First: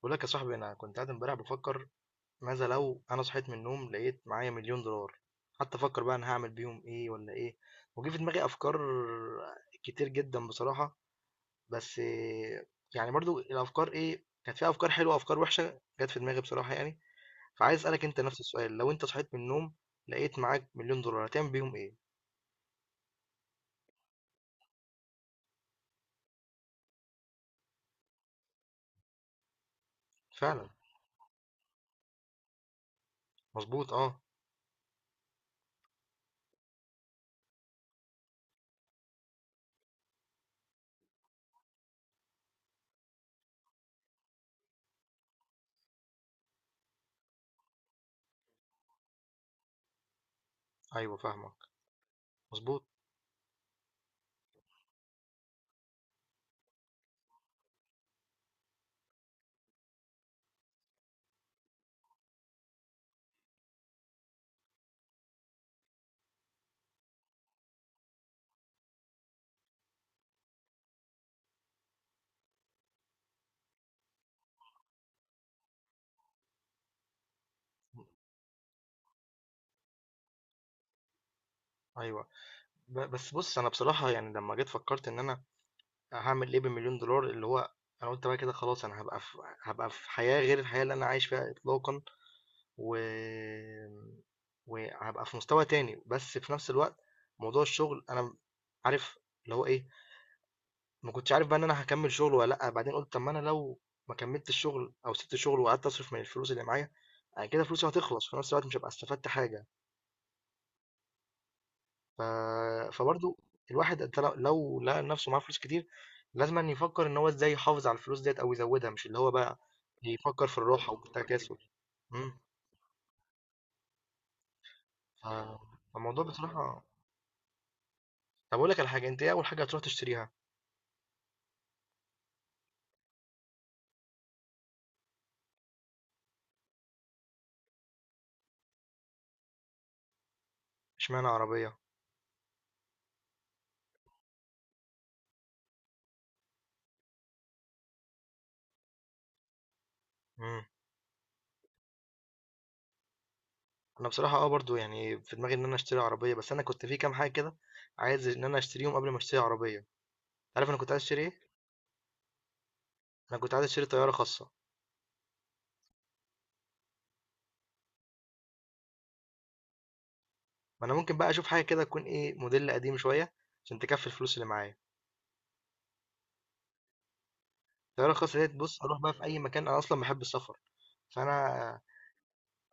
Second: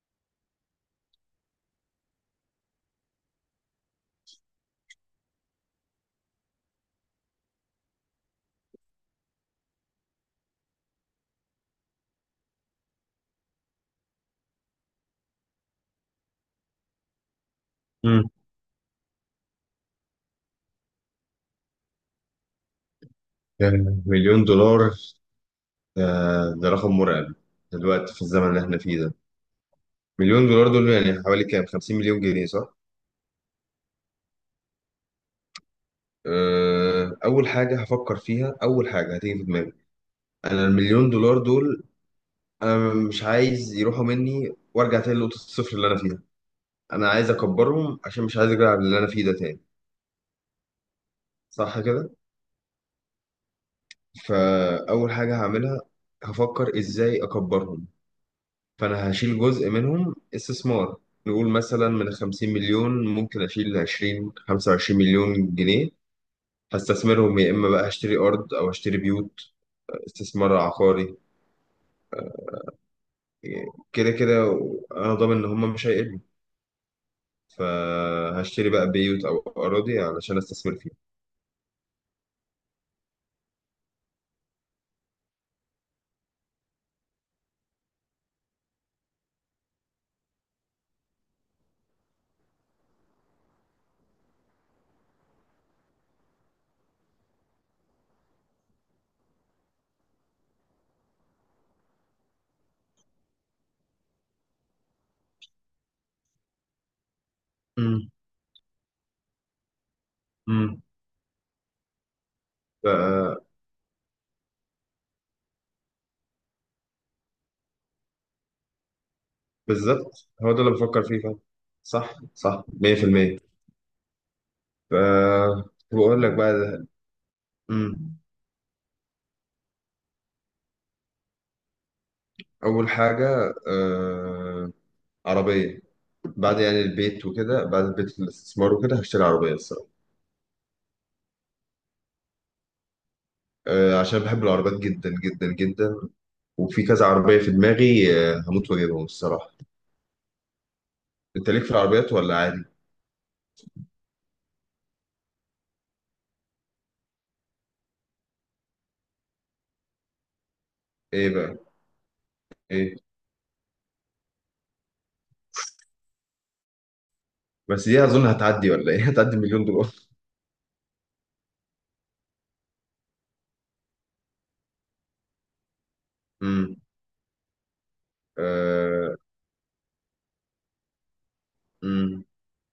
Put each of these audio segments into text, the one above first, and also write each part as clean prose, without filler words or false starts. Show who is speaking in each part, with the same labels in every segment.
Speaker 1: بقول لك يا صاحبي، انا كنت قاعد امبارح بفكر ماذا لو انا صحيت من النوم لقيت معايا مليون دولار، حتى افكر بقى انا هعمل بيهم ايه ولا ايه. وجه في دماغي افكار كتير جدا بصراحة، بس يعني برضو الافكار ايه، كانت فيها افكار حلوة افكار وحشة جت في دماغي بصراحة يعني. فعايز اسالك انت
Speaker 2: مم.
Speaker 1: نفس السؤال، لو انت صحيت من النوم لقيت معاك مليون دولار هتعمل بيهم ايه؟
Speaker 2: كان مليون دولار. ده رقم مرعب دلوقتي في الزمن اللي احنا فيه ده. مليون
Speaker 1: فعلا،
Speaker 2: دولار دول يعني حوالي كام؟ 50 مليون جنيه صح؟
Speaker 1: مظبوط اه.
Speaker 2: اول حاجه هفكر فيها، اول حاجه هتيجي في دماغي، انا المليون دولار دول انا مش عايز يروحوا مني وارجع تاني لنقطه الصفر اللي انا فيها. انا عايز اكبرهم عشان مش عايز ارجع اللي انا فيه ده تاني.
Speaker 1: ايوه فاهمك،
Speaker 2: صح كده؟
Speaker 1: مظبوط.
Speaker 2: فاول حاجه هعملها، هفكر ازاي اكبرهم. فانا هشيل جزء منهم استثمار. نقول مثلا من 50 مليون ممكن اشيل 20 25 مليون جنيه، هستثمرهم يا اما بقى هشتري ارض او هشتري بيوت. استثمار عقاري، كده كده انا ضامن ان هم مش هيقلوا. فهشتري بقى بيوت او اراضي علشان استثمر فيها.
Speaker 1: ايوه. بس بص، انا بصراحة يعني لما جيت فكرت ان انا هاعمل إيه بمليون دولار، اللي هو أنا قُلت بقى كده خلاص أنا هابقى في حياة غير الحياة اللي أنا عايش فيها إطلاقًا، و وهابقى في مستوى تاني، بس في نفس الوقت موضوع الشغل أنا عارف اللي هو إيه، ما كنتش عارف بقى إن أنا هاكمّل شغل والّا لأ. بعدين قُلت طب ما أنا لو ما كمّلتش شغل أو سِبت شغل وقعدت أصرف من الفلوس اللي معايا، أنا كده فلوسي
Speaker 2: امم
Speaker 1: هتخلص، في نفس الوقت مش هابقى استفدت حاجة.
Speaker 2: امم
Speaker 1: ف... فبرضه الواحد، انت لو لقى نفسه معاه فلوس كتير، لازم أن يفكر ان هو ازاي يحافظ على الفلوس ديت او يزودها، مش اللي هو بقى
Speaker 2: بالظبط
Speaker 1: يفكر
Speaker 2: هو
Speaker 1: في
Speaker 2: ده اللي
Speaker 1: الراحه
Speaker 2: بفكر فيه فعلا.
Speaker 1: والتكاسل.
Speaker 2: صح
Speaker 1: امم.
Speaker 2: صح، 100%. ف
Speaker 1: ف...
Speaker 2: بقول
Speaker 1: فالموضوع
Speaker 2: لك بقى
Speaker 1: بصراحه.
Speaker 2: ده. امم
Speaker 1: طب اقول لك على حاجه، انت ايه اول حاجه هتروح تشتريها؟
Speaker 2: اول حاجه عربية. بعد يعني البيت وكده، بعد البيت الاستثمار وكده هشتري عربية الصراحة.
Speaker 1: اشمعنى عربيه؟
Speaker 2: عشان بحب العربيات جدا جدا جدا، وفي كذا عربية في دماغي هموت واجيبهم الصراحة.
Speaker 1: امم.
Speaker 2: انت ليك في العربيات ولا عادي؟
Speaker 1: انا بصراحه اه برضو يعني في دماغي ان انا اشتري عربيه، بس انا كنت في كام حاجه كده عايز ان انا اشتريهم قبل ما اشتري عربيه. عارف انا كنت عايز اشتري
Speaker 2: ايه
Speaker 1: ايه؟
Speaker 2: بقى؟ ايه؟
Speaker 1: انا كنت عايز اشتري طياره خاصه.
Speaker 2: بس دي اظن هتعدي ولا ايه؟ هتعدي مليون دولار.
Speaker 1: ما انا ممكن بقى اشوف حاجه كده تكون ايه موديل قديم شويه عشان تكفي الفلوس اللي معايا.
Speaker 2: امم
Speaker 1: الطيارة الخاصة ديت، بص هروح بقى
Speaker 2: آه،
Speaker 1: في أي مكان، أنا أصلا بحب السفر. فأنا
Speaker 2: امم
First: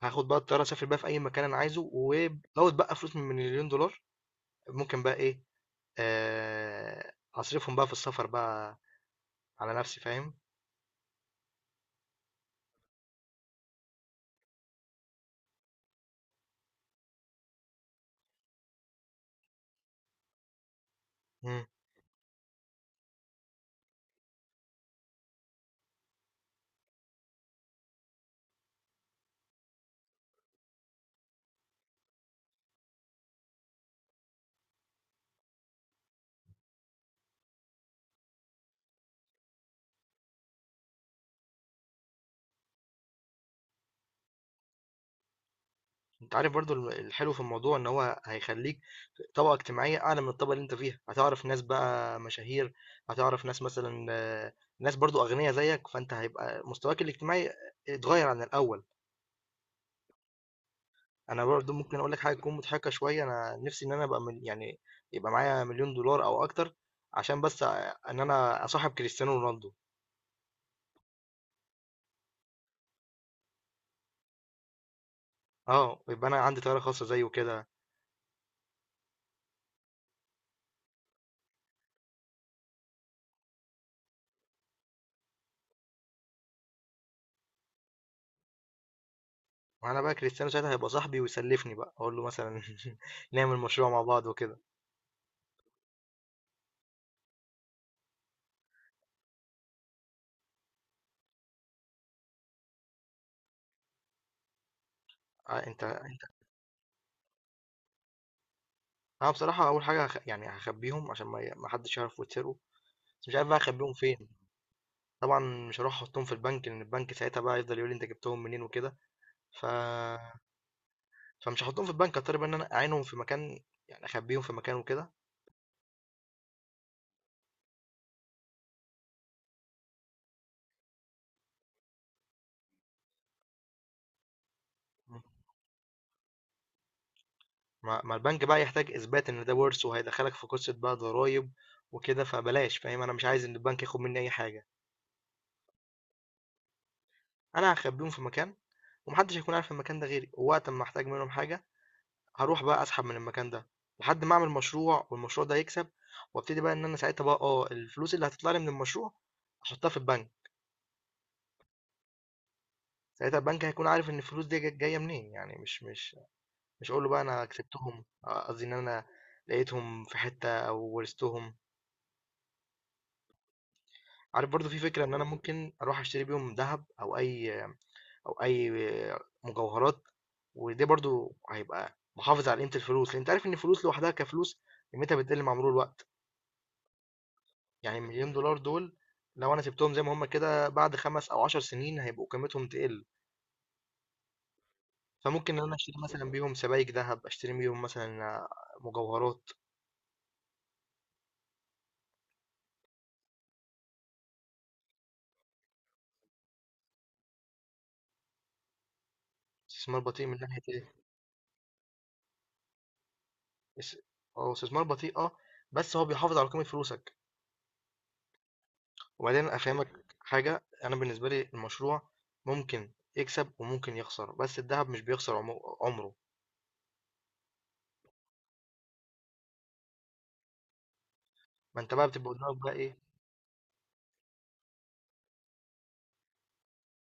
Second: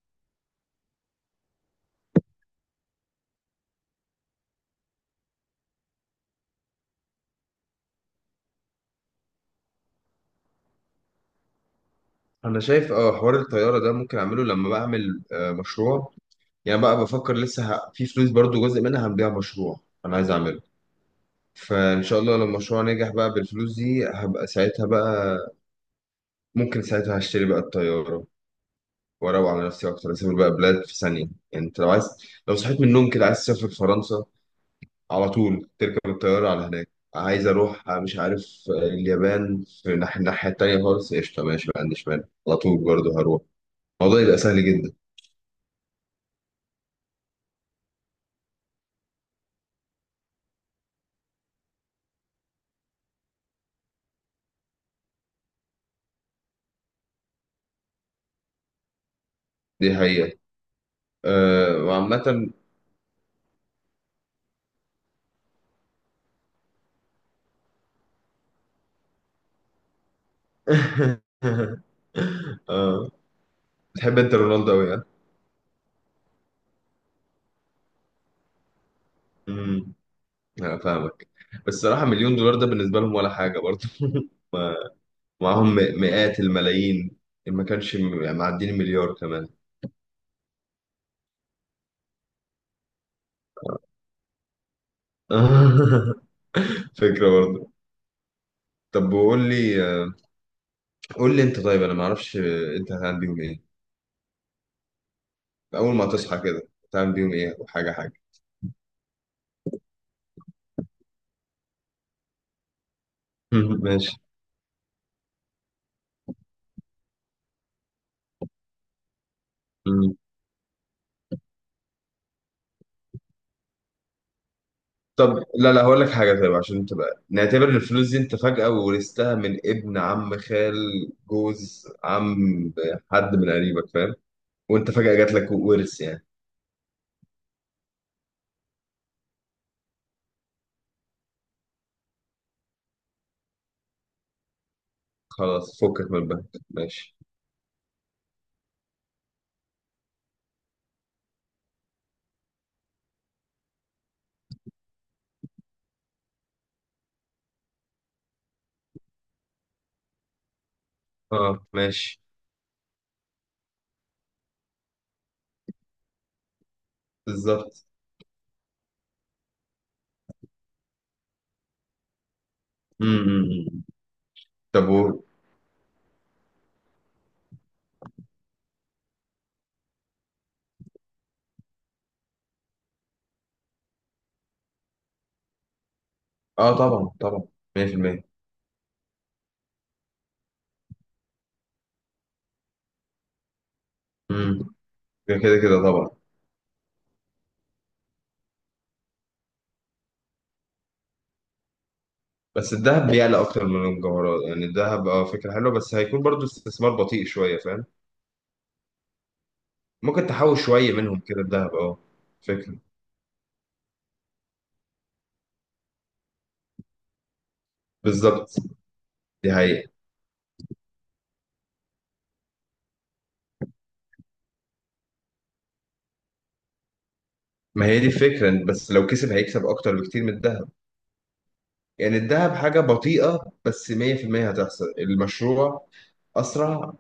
Speaker 1: هاخد بقى الطيارة أسافر بقى في أي مكان أنا عايزه، ولو بقى فلوس من مليون دولار ممكن بقى إيه، آه، أصرفهم بقى في السفر بقى على نفسي، فاهم.
Speaker 2: انا شايف حوار الطيارة ده ممكن اعمله لما بعمل مشروع. يعني بقى بفكر لسه في فلوس برضو جزء منها هنبيع مشروع انا عايز اعمله.
Speaker 1: مم.
Speaker 2: فان شاء الله لو المشروع نجح بقى، بالفلوس دي هبقى ساعتها بقى ممكن ساعتها هشتري بقى الطيارة، وأروق على نفسي أكتر، أسافر بقى بلاد في ثانية. يعني أنت لو عايز، لو صحيت من النوم كده عايز تسافر فرنسا، على طول تركب الطيارة على هناك. عايز أروح مش عارف، اليابان في الناحية التانية خالص، قشطة ماشي ما عنديش مانع على طول برضه هروح. الموضوع يبقى سهل جدا.
Speaker 1: أنت عارف برضو الحلو في الموضوع إن هو هيخليك طبقة اجتماعية أعلى من الطبقة اللي أنت فيها، هتعرف ناس بقى مشاهير، هتعرف ناس مثلا آه، ناس برضو أغنياء زيك، فأنت هيبقى مستواك الاجتماعي اتغير عن الأول.
Speaker 2: دي حقيقة.
Speaker 1: انا برضو
Speaker 2: أه،
Speaker 1: ممكن اقول لك حاجه
Speaker 2: وعامة
Speaker 1: تكون مضحكه شويه، انا نفسي ان انا يعني يبقى معايا مليون دولار او اكتر، عشان بس ان انا اصاحب كريستيانو رونالدو.
Speaker 2: أه، بتحب أنت رونالدو أوي ها؟
Speaker 1: اه يبقى انا عندي طياره خاصه زيه كده.
Speaker 2: أمم أنا فاهمك. بس الصراحة مليون دولار ده بالنسبة لهم ولا حاجة برضه ومعاهم مئات الملايين، إن ما كانش يعني معدين المليار كمان.
Speaker 1: وانا بقى كريستيانو ساعتها هيبقى صاحبي، ويسلفني بقى اقول له مثلا نعمل مشروع مع بعض وكده.
Speaker 2: فكرة برضه. طب وقول لي، قول لي انت. طيب انا ما اعرفش، انت هتعمل بيهم ايه
Speaker 1: آه، انت
Speaker 2: اول ما تصحى كده؟ هتعمل بيهم ايه وحاجة حاجة؟
Speaker 1: انا بصراحه اول حاجه يعني هخبيهم عشان ما حدش يعرف ويتسرقوا، بس مش عارف بقى اخبيهم
Speaker 2: ماشي.
Speaker 1: فين. طبعا مش هروح احطهم في البنك، لان البنك ساعتها بقى يفضل يقول لي انت جبتهم منين وكده. ف
Speaker 2: مم.
Speaker 1: فمش هاحطهم في البنك، هاضطر بقى إن أنا أعينهم في مكان، يعني أخبيهم في مكان وكده.
Speaker 2: طب لا لا، هقول لك حاجة. طيب عشان تبقى، نعتبر الفلوس دي انت فجأة ورثتها من ابن عم، خال، جوز عم، حد من قريبك فاهم، وانت فجأة
Speaker 1: مم.
Speaker 2: جات لك ورث يعني.
Speaker 1: ما البنك بقى يحتاج إثبات إن ده ورث، وهيدخلك في قصة بقى ضرايب وكده، فبلاش فاهم، أنا مش عايز إن البنك ياخد مني أي حاجة.
Speaker 2: خلاص، فكك من البنك. ماشي.
Speaker 1: أنا هخبيهم في مكان، ومحدش هيكون عارف المكان ده غيري. ووقت ما أحتاج منهم حاجة، هروح بقى أسحب من المكان ده، لحد ما أعمل مشروع والمشروع ده يكسب، وابتدي بقى إن أنا ساعتها بقى أه الفلوس اللي هتطلع لي من المشروع أحطها في البنك.
Speaker 2: اه ماشي.
Speaker 1: ساعتها البنك هيكون عارف إن الفلوس دي جاية منين، يعني مش هاقول له بقى أنا
Speaker 2: بالظبط.
Speaker 1: كسبتهم، آه، قصدي إن أنا لقيتهم في حتة أو ورثتهم.
Speaker 2: امم
Speaker 1: عارف برضو في
Speaker 2: طب
Speaker 1: فكرة إن أنا ممكن أروح أشتري بيهم ذهب، أو أي مجوهرات. وده برضو هيبقى محافظ على قيمة الفلوس، لأن أنت عارف إن الفلوس لوحدها كفلوس قيمتها بتقل مع مرور الوقت.
Speaker 2: اه طبعا طبعا،
Speaker 1: يعني
Speaker 2: 100%.
Speaker 1: المليون دولار دول لو أنا سبتهم زي ما هما كده، بعد خمس أو عشر سنين هيبقوا قيمتهم تقل.
Speaker 2: امم كده كده
Speaker 1: فممكن إن أنا
Speaker 2: كده
Speaker 1: أشتري
Speaker 2: طبعا.
Speaker 1: مثلا بيهم سبائك ذهب، أشتري بيهم مثلا آه، مجوهرات.
Speaker 2: بس الذهب بيعلى اكتر من الجوهرات، يعني الذهب فكره حلوه، بس هيكون برضو استثمار بطيء شويه فاهم؟
Speaker 1: استثمار بطيء
Speaker 2: ممكن
Speaker 1: من ناحية
Speaker 2: تحوش شويه
Speaker 1: إيه؟
Speaker 2: منهم كده الذهب، فكره.
Speaker 1: اس هو استثمار بطيء اه، بس هو بيحافظ على قيمة فلوسك.
Speaker 2: بالظبط.
Speaker 1: وبعدين
Speaker 2: دي حقيقه.
Speaker 1: افهمك حاجة، انا بالنسبة لي المشروع ممكن يكسب وممكن يخسر، بس الذهب مش بيخسر عمره.
Speaker 2: ما هي دي الفكره، بس لو كسب هيكسب اكتر بكتير من الذهب.
Speaker 1: ما انت بقى
Speaker 2: يعني
Speaker 1: بتبقى
Speaker 2: الذهب
Speaker 1: قدامك بقى
Speaker 2: حاجه
Speaker 1: ايه؟
Speaker 2: بطيئه، بس 100% هتحصل المشروع اسرع،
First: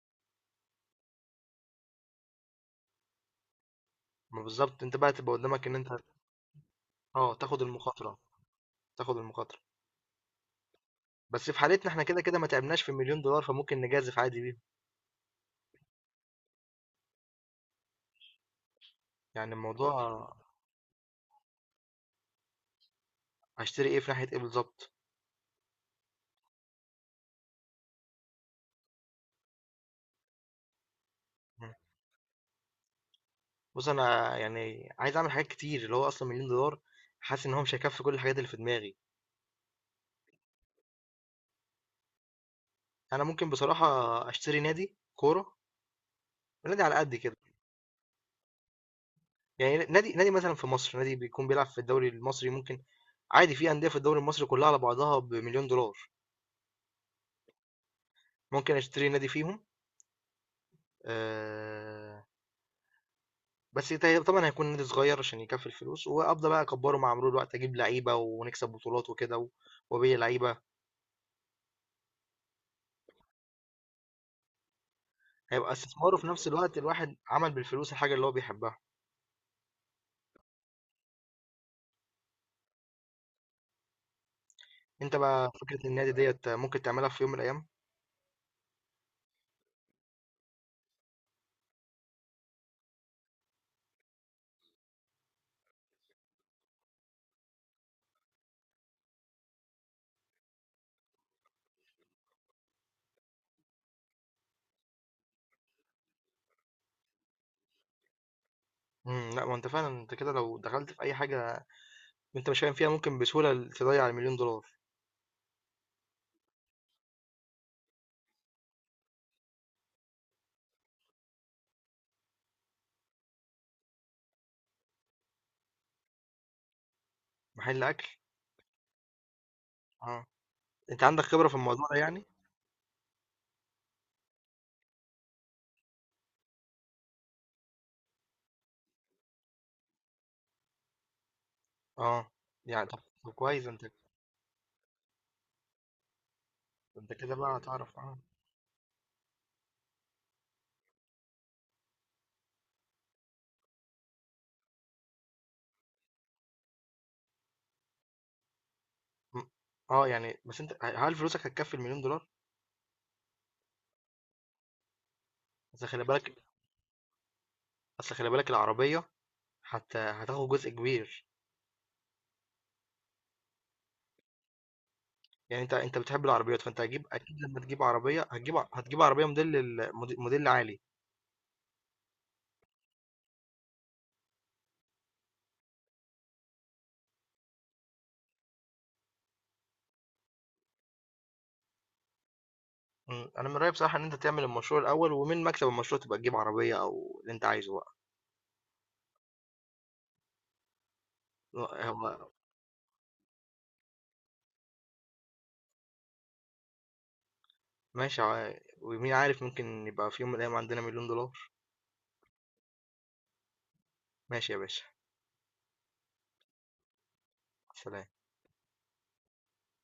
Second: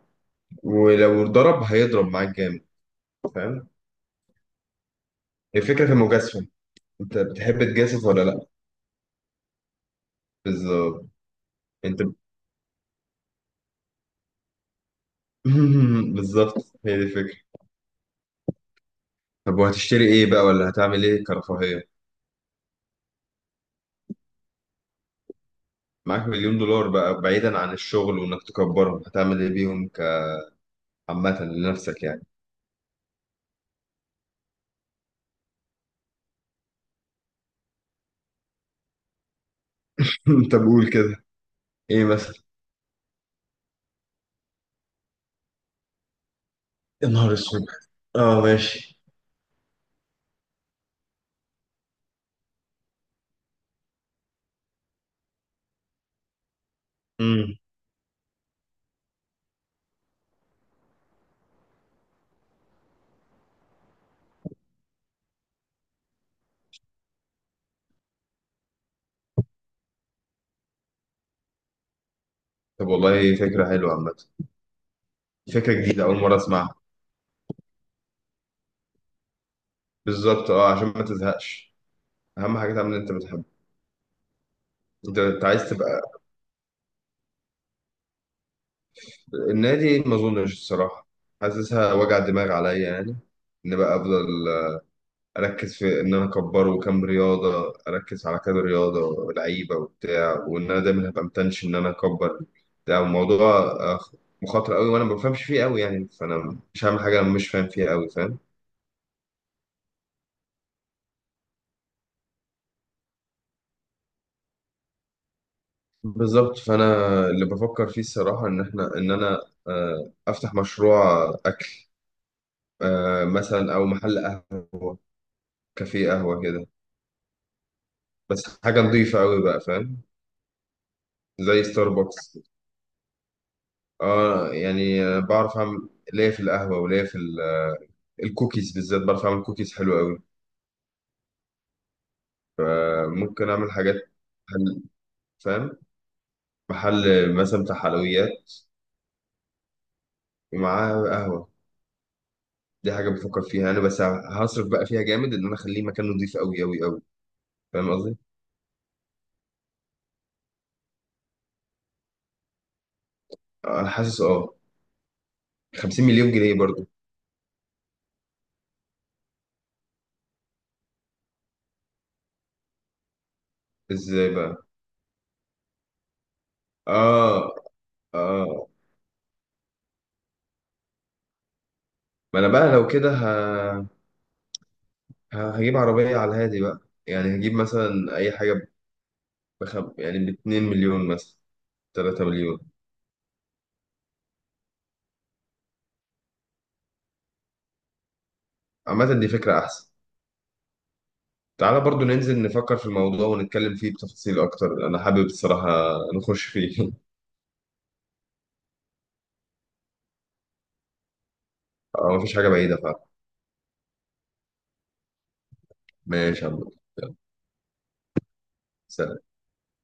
Speaker 2: ولو ضرب هيضرب معاك جامد فاهم؟
Speaker 1: ما بالظبط، انت بقى تبقى
Speaker 2: هي
Speaker 1: قدامك ان
Speaker 2: الفكره
Speaker 1: انت
Speaker 2: في المجازفه. انت
Speaker 1: اه
Speaker 2: بتحب
Speaker 1: تاخد
Speaker 2: تجازف
Speaker 1: المخاطرة،
Speaker 2: ولا لا؟
Speaker 1: تاخد المخاطرة.
Speaker 2: بالظبط.
Speaker 1: بس في حالتنا
Speaker 2: انت
Speaker 1: احنا
Speaker 2: ب-
Speaker 1: كده كده ما تعبناش في مليون دولار، فممكن نجازف عادي بيهم.
Speaker 2: بالظبط. هي دي الفكره.
Speaker 1: يعني
Speaker 2: طب وهتشتري ايه
Speaker 1: الموضوع.
Speaker 2: بقى، ولا هتعمل ايه كرفاهيه؟
Speaker 1: هشتري ايه في ناحية ايه بالظبط؟
Speaker 2: معاك مليون دولار بقى، بعيدا عن الشغل وانك تكبرهم، هتعمل ايه بيهم كعامه
Speaker 1: مم.
Speaker 2: لنفسك يعني؟
Speaker 1: بص انا يعني عايز اعمل حاجات كتير، اللي هو اصلا مليون دولار حاسس ان هو مش هيكفي كل الحاجات اللي في دماغي.
Speaker 2: طب قول كده، ايه مثلا؟
Speaker 1: انا ممكن بصراحه اشتري نادي كوره، نادي على
Speaker 2: يا
Speaker 1: قد
Speaker 2: نهار
Speaker 1: كده.
Speaker 2: اسود. اه ماشي.
Speaker 1: يعني نادي مثلا في مصر نادي بيكون بيلعب في الدوري المصري، ممكن عادي في انديه في الدوري المصري كلها على بعضها بمليون دولار.
Speaker 2: امم
Speaker 1: ممكن اشتري نادي فيهم، آه. بس طبعا هيكون نادي صغير عشان يكفي الفلوس، وابدا بقى اكبره مع مرور الوقت، اجيب لعيبه ونكسب بطولات وكده وابيع لعيبه.
Speaker 2: طب والله فكره حلوه عامه،
Speaker 1: هيبقى
Speaker 2: فكره جديده
Speaker 1: استثمار،
Speaker 2: اول
Speaker 1: وفي
Speaker 2: مره
Speaker 1: نفس
Speaker 2: اسمعها.
Speaker 1: الوقت الواحد عمل بالفلوس الحاجه اللي هو بيحبها.
Speaker 2: بالظبط عشان ما تزهقش، اهم حاجه تعمل اللي انت بتحبه.
Speaker 1: انت
Speaker 2: انت
Speaker 1: بقى
Speaker 2: عايز
Speaker 1: فكره
Speaker 2: تبقى،
Speaker 1: النادي ديت ممكن تعملها في يوم من الايام.
Speaker 2: النادي ما اظنش الصراحه، حاسسها وجع دماغ عليا يعني، ان بقى افضل اركز في ان انا اكبره. كام رياضه اركز على كذا رياضه، لعيبه وبتاع، وان انا دايما هبقى متنشن ان انا اكبر بتاع الموضوع. مخاطر قوي وانا ما بفهمش فيه قوي يعني، فانا مش هعمل حاجه انا مش فاهم فيها قوي فاهم؟
Speaker 1: امم. لا ما انت فعلا، انت كده لو دخلت في اي حاجه انت مش فاهم فيها، ممكن بسهولة تضيع المليون دولار.
Speaker 2: بالظبط. فانا اللي بفكر فيه الصراحه ان احنا، ان انا آه، افتح مشروع اكل. مثلا او محل قهوه، كافيه قهوه كده.
Speaker 1: محل اكل.
Speaker 2: بس حاجه نظيفه قوي بقى فاهم؟
Speaker 1: اه انت عندك خبرة في
Speaker 2: زي
Speaker 1: الموضوع ده يعني؟
Speaker 2: ستاربكس. بعرف اعمل ليا في القهوه وليا في الكوكيز بالذات، بعرف اعمل كوكيز حلو قوي.
Speaker 1: اه يعني طب طب
Speaker 2: ممكن
Speaker 1: كويس،
Speaker 2: اعمل
Speaker 1: انت
Speaker 2: حاجات، محل فاهم،
Speaker 1: انت
Speaker 2: محل
Speaker 1: كده بقى
Speaker 2: مثلا بتاع
Speaker 1: هتعرف اه.
Speaker 2: حلويات ومعاها قهوه. دي حاجه بفكر فيها انا. بس هصرف بقى فيها جامد ان انا اخليه مكان نضيف قوي قوي قوي فاهم قصدي؟
Speaker 1: م- اه يعني، بس انت هل فلوسك هتكفي المليون دولار؟
Speaker 2: انا حاسس
Speaker 1: اصل
Speaker 2: 50
Speaker 1: خلي
Speaker 2: مليون
Speaker 1: بالك،
Speaker 2: جنيه برضو.
Speaker 1: اصل خلي بالك العربية حتى هتاخد جزء كبير.
Speaker 2: ازاي بقى؟
Speaker 1: يعني انت انت بتحب العربيات، فانت هتجيب اكيد
Speaker 2: اه
Speaker 1: لما تجيب عربية هتجيب
Speaker 2: اه.
Speaker 1: هتجيب عربية موديل موديل عالي.
Speaker 2: ما انا بقى لو كده هجيب عربيه على الهادي بقى، يعني هجيب مثلا اي حاجه يعني ب 2 مليون مثلا، 3 مليون.
Speaker 1: م، انا من رأيي بصراحة ان انت تعمل المشروع الاول، ومن مكسب المشروع تبقى تجيب عربية او اللي انت عايزه بقى.
Speaker 2: عامه دي فكره احسن. تعالى برضو
Speaker 1: هو.
Speaker 2: ننزل نفكر في الموضوع ونتكلم فيه بتفاصيل أكتر، أنا حابب الصراحة نخش فيه.
Speaker 1: ماشي ومين عارف، ممكن يبقى في يوم من الأيام عندنا مليون دولار.
Speaker 2: مفيش حاجة بعيدة فعلا.
Speaker 1: ماشي يا باشا.
Speaker 2: ماشي يا عم. يلا،
Speaker 1: سلام.
Speaker 2: سلام.